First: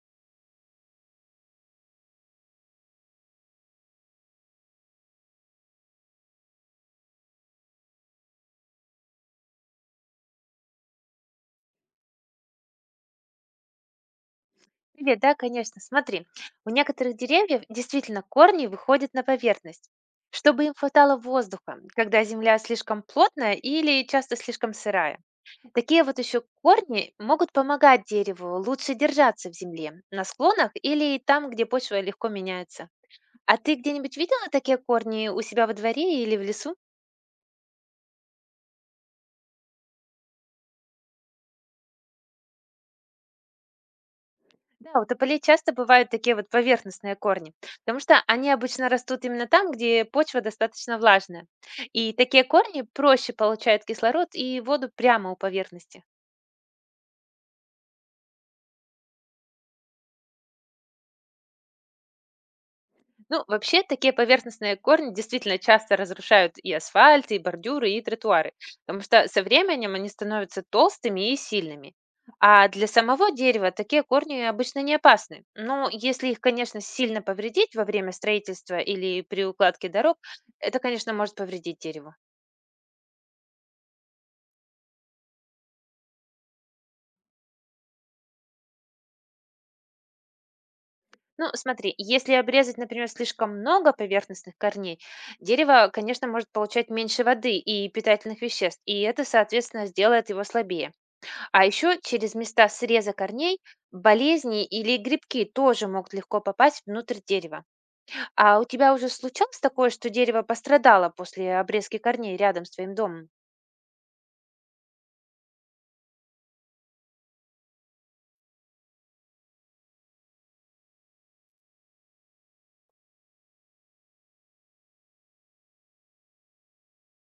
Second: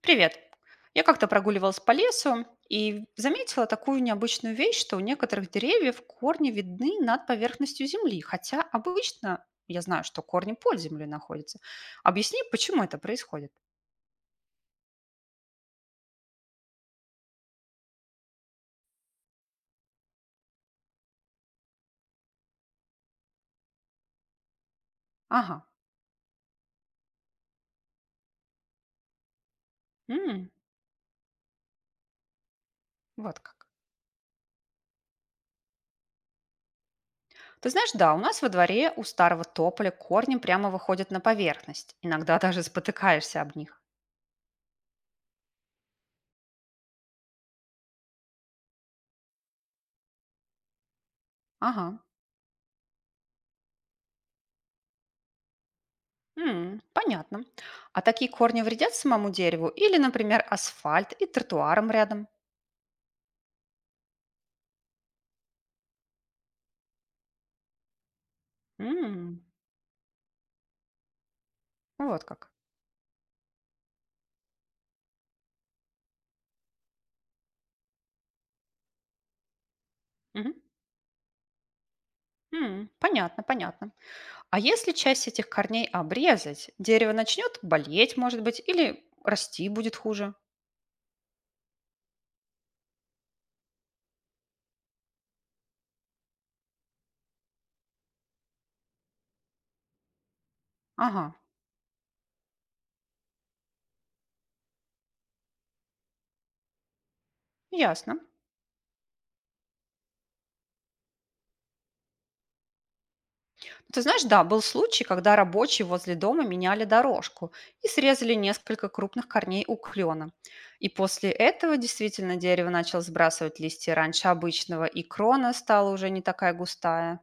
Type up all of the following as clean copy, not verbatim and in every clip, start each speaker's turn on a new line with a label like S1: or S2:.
S1: Привет. Я как-то прогуливалась по лесу и заметила такую необычную вещь, что у некоторых деревьев корни видны над поверхностью земли, хотя обычно я знаю, что корни под землей находятся. Объясни, почему это происходит?
S2: Привет, да, конечно. Смотри, у некоторых деревьев действительно корни выходят на поверхность, чтобы им хватало воздуха, когда земля слишком плотная или часто слишком сырая.
S1: Ага,
S2: Такие вот еще корни могут помогать дереву лучше держаться в земле, на
S1: м,
S2: склонах или там, где почва легко меняется.
S1: вот
S2: А
S1: как.
S2: ты где-нибудь видела такие корни у себя во дворе или в лесу?
S1: Ты знаешь, да, у нас во дворе у старого тополя корни прямо выходят на поверхность. Иногда даже спотыкаешься об них.
S2: Да, у тополей часто бывают такие вот поверхностные корни, потому что они обычно растут именно там, где почва достаточно влажная.
S1: Ага,
S2: И такие корни проще получают кислород и воду прямо у поверхности.
S1: м, понятно. А такие корни вредят самому дереву или, например, асфальт и тротуарам рядом?
S2: Ну, вообще, такие поверхностные корни действительно часто разрушают и асфальт, и бордюры, и тротуары, потому что
S1: М,
S2: со временем они становятся толстыми и сильными.
S1: вот как.
S2: А для самого дерева такие корни обычно не опасны. Но если их, конечно, сильно повредить во время строительства или при укладке дорог,
S1: Мгм.
S2: это, конечно, может повредить дереву.
S1: М, понятно, понятно. А если часть этих корней обрезать, дерево начнет болеть, может быть, или расти будет хуже?
S2: Ну, смотри, если обрезать, например, слишком много поверхностных корней, дерево, конечно, может получать меньше воды и питательных веществ, и это, соответственно, сделает его слабее.
S1: Ага,
S2: А еще через места среза корней болезни или грибки тоже могут легко попасть внутрь дерева.
S1: ясно.
S2: А у тебя уже случалось такое, что дерево пострадало после обрезки корней рядом с твоим домом?
S1: Ты знаешь, да, был случай, когда рабочие возле дома меняли дорожку и срезали несколько крупных корней у клена. И после этого действительно дерево начало сбрасывать листья раньше обычного, и крона стала уже не такая густая.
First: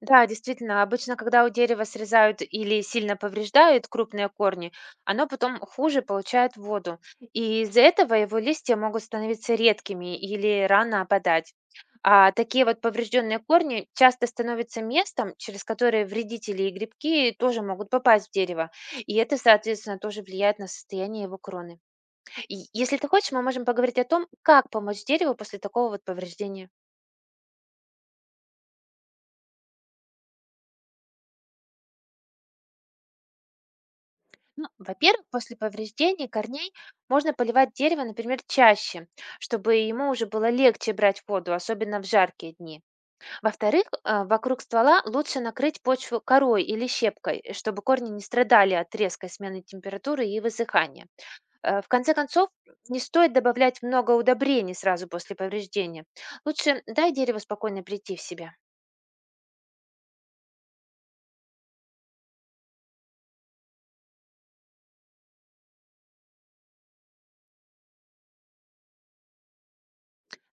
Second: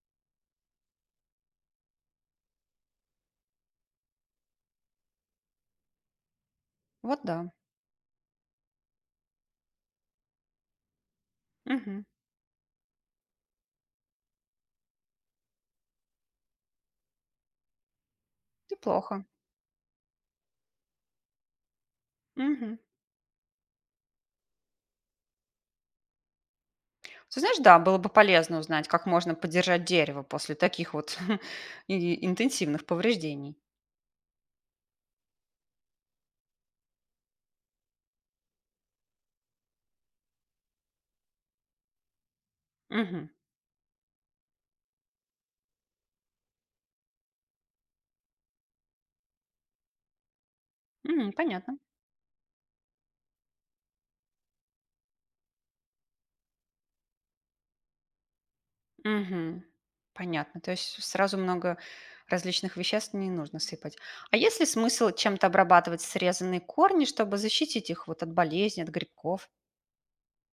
S2: Да, действительно, обычно, когда у дерева срезают или сильно повреждают крупные корни, оно потом хуже получает воду,
S1: Вот да.
S2: и из-за этого его листья могут становиться редкими или рано опадать.
S1: Мгм.
S2: А такие вот поврежденные корни часто становятся местом, через которое вредители и грибки тоже могут попасть в дерево, и
S1: Неплохо.
S2: это, соответственно, тоже влияет на состояние его кроны. И
S1: Мгм.
S2: если ты хочешь, мы можем поговорить о том, как помочь дереву после такого вот повреждения.
S1: Ты знаешь, да, было бы полезно узнать, как можно поддержать дерево после таких вот интенсивных повреждений.
S2: Ну, во-первых, после повреждений корней можно поливать дерево, например, чаще, чтобы ему уже было легче брать воду, особенно в жаркие дни.
S1: Мгм.
S2: Во-вторых, а, вокруг ствола лучше накрыть почву корой или щепкой, чтобы корни не страдали от резкой смены температуры и высыхания.
S1: М, понятно.
S2: В конце концов, не стоит добавлять много удобрений сразу после повреждения. Лучше дай дереву спокойно прийти в себя.
S1: Мгм. Понятно. То есть сразу много различных веществ не нужно сыпать. А есть ли смысл чем-то обрабатывать срезанные корни, чтобы защитить их вот от болезней, от грибков?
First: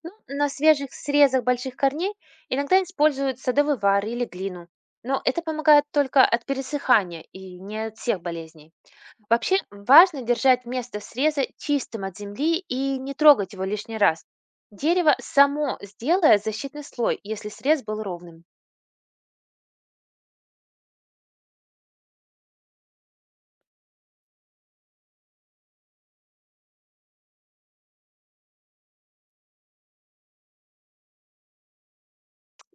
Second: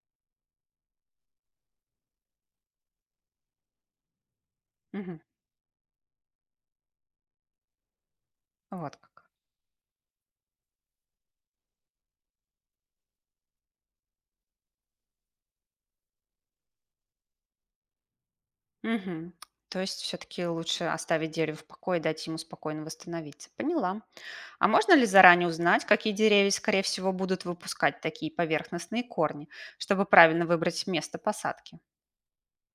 S2: Ну, на свежих срезах больших корней иногда используют садовый вар или глину,
S1: Мгм.
S2: но это помогает только от пересыхания и не от всех болезней.
S1: Вот как.
S2: Вообще важно держать место среза чистым от земли и не трогать его лишний раз. Дерево само сделает защитный слой, если срез был ровным.
S1: Мгм. То есть все-таки лучше оставить дерево в покое и дать ему спокойно восстановиться. Поняла. А можно ли заранее узнать, какие деревья, скорее всего, будут выпускать такие поверхностные корни, чтобы правильно выбрать место посадки?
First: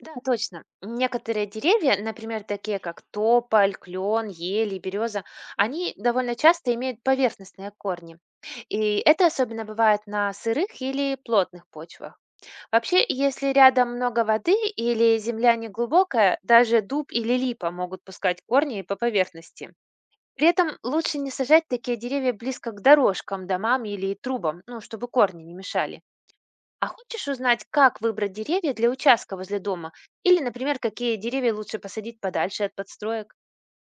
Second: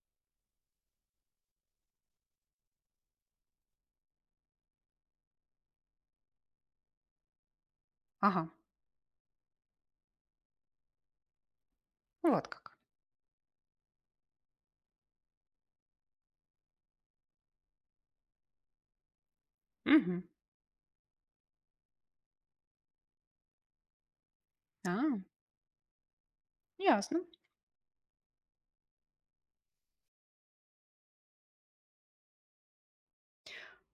S2: Да, точно. Некоторые деревья, например, такие как тополь, клен, ель и береза, они довольно часто имеют поверхностные корни.
S1: Ага,
S2: И это особенно бывает на сырых или плотных почвах.
S1: вот как.
S2: Вообще, если рядом много воды или земля неглубокая, даже дуб или липа могут пускать корни по поверхности.
S1: Угу.
S2: При этом лучше не сажать такие деревья близко к дорожкам, домам или трубам, ну,
S1: А,
S2: чтобы корни не мешали. А
S1: ясно.
S2: хочешь узнать, как выбрать деревья для участка возле дома? Или, например, какие деревья лучше посадить подальше от подстроек?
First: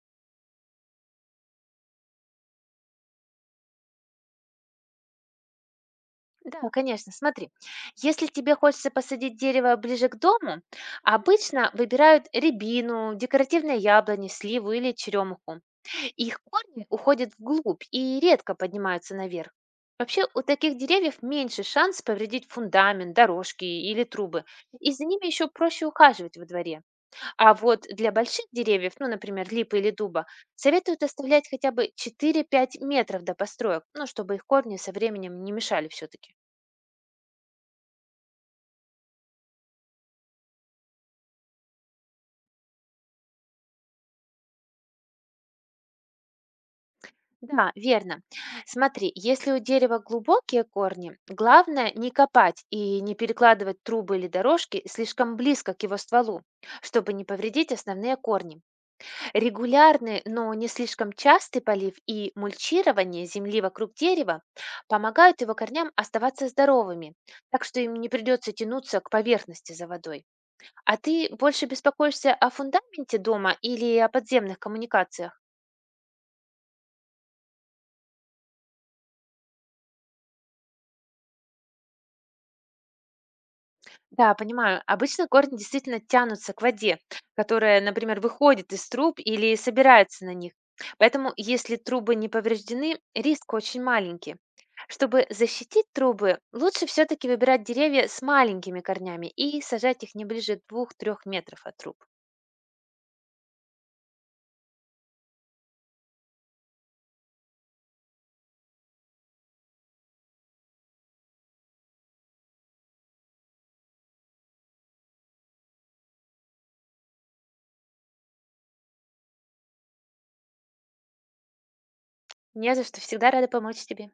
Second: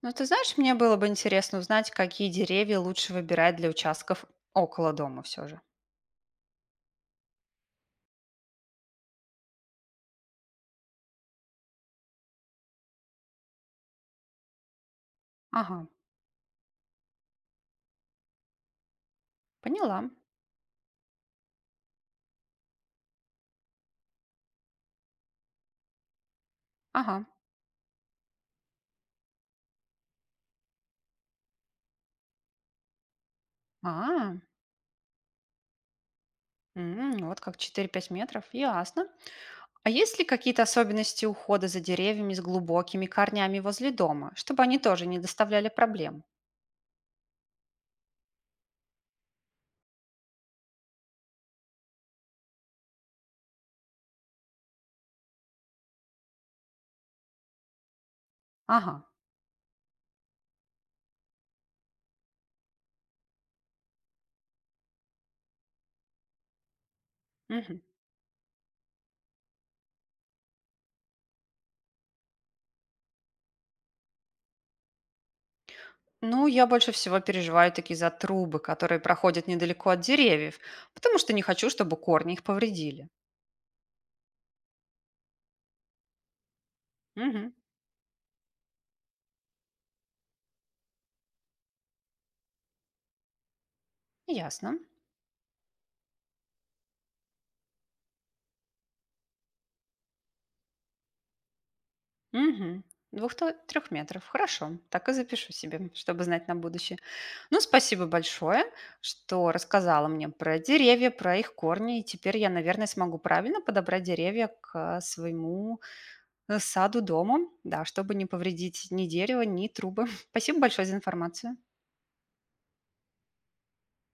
S1: Но ты знаешь, мне было бы интересно узнать, какие деревья лучше выбирать для участков около дома все же.
S2: Да, конечно, смотри. Если тебе хочется посадить дерево ближе к дому, обычно выбирают рябину, декоративные яблони, сливу или черемуху.
S1: Ага,
S2: Их корни уходят вглубь и редко поднимаются наверх.
S1: поняла.
S2: Вообще у таких деревьев меньше шанс повредить фундамент, дорожки или трубы, и за ними еще проще ухаживать во дворе.
S1: Ага.
S2: А вот для больших деревьев, ну, например, липы или дуба, советуют оставлять хотя бы 4–5 метров до построек, ну, чтобы
S1: А,
S2: их корни со временем не мешали все-таки.
S1: м, вот как, четыре-пять метров, ясно. А есть ли какие-то особенности ухода за деревьями с глубокими корнями возле дома, чтобы они тоже не доставляли проблем?
S2: Да, верно. Смотри, если у дерева глубокие корни, главное не копать и не перекладывать трубы или дорожки слишком близко к его стволу, чтобы не повредить основные корни.
S1: Ага.
S2: Регулярный, но не слишком частый полив и мульчирование земли вокруг дерева помогают его корням оставаться здоровыми, так что
S1: Мгм.
S2: им не придется тянуться к поверхности за водой. А ты больше беспокоишься о фундаменте дома или о подземных коммуникациях?
S1: Ну, я больше всего переживаю таки за трубы, которые проходят недалеко от деревьев, потому что не хочу, чтобы корни их повредили.
S2: Да, понимаю. Обычно корни действительно тянутся к воде,
S1: Мгм.
S2: которая, например, выходит из труб или собирается на них. Поэтому, если трубы не повреждены, риск очень маленький.
S1: Ясно.
S2: Чтобы защитить трубы, лучше все-таки выбирать деревья с маленькими корнями и сажать их не ближе двух-трёх метров от труб.
S1: Угу. Двух-трех метров. Хорошо. Так и запишу себе, чтобы знать на будущее. Ну, спасибо большое, что рассказала мне про деревья, про их корни. И теперь я, наверное, смогу правильно подобрать деревья к своему саду, дому, да, чтобы не повредить ни дерево, ни трубы. Спасибо большое за информацию.
S2: Не за что, всегда рада помочь тебе.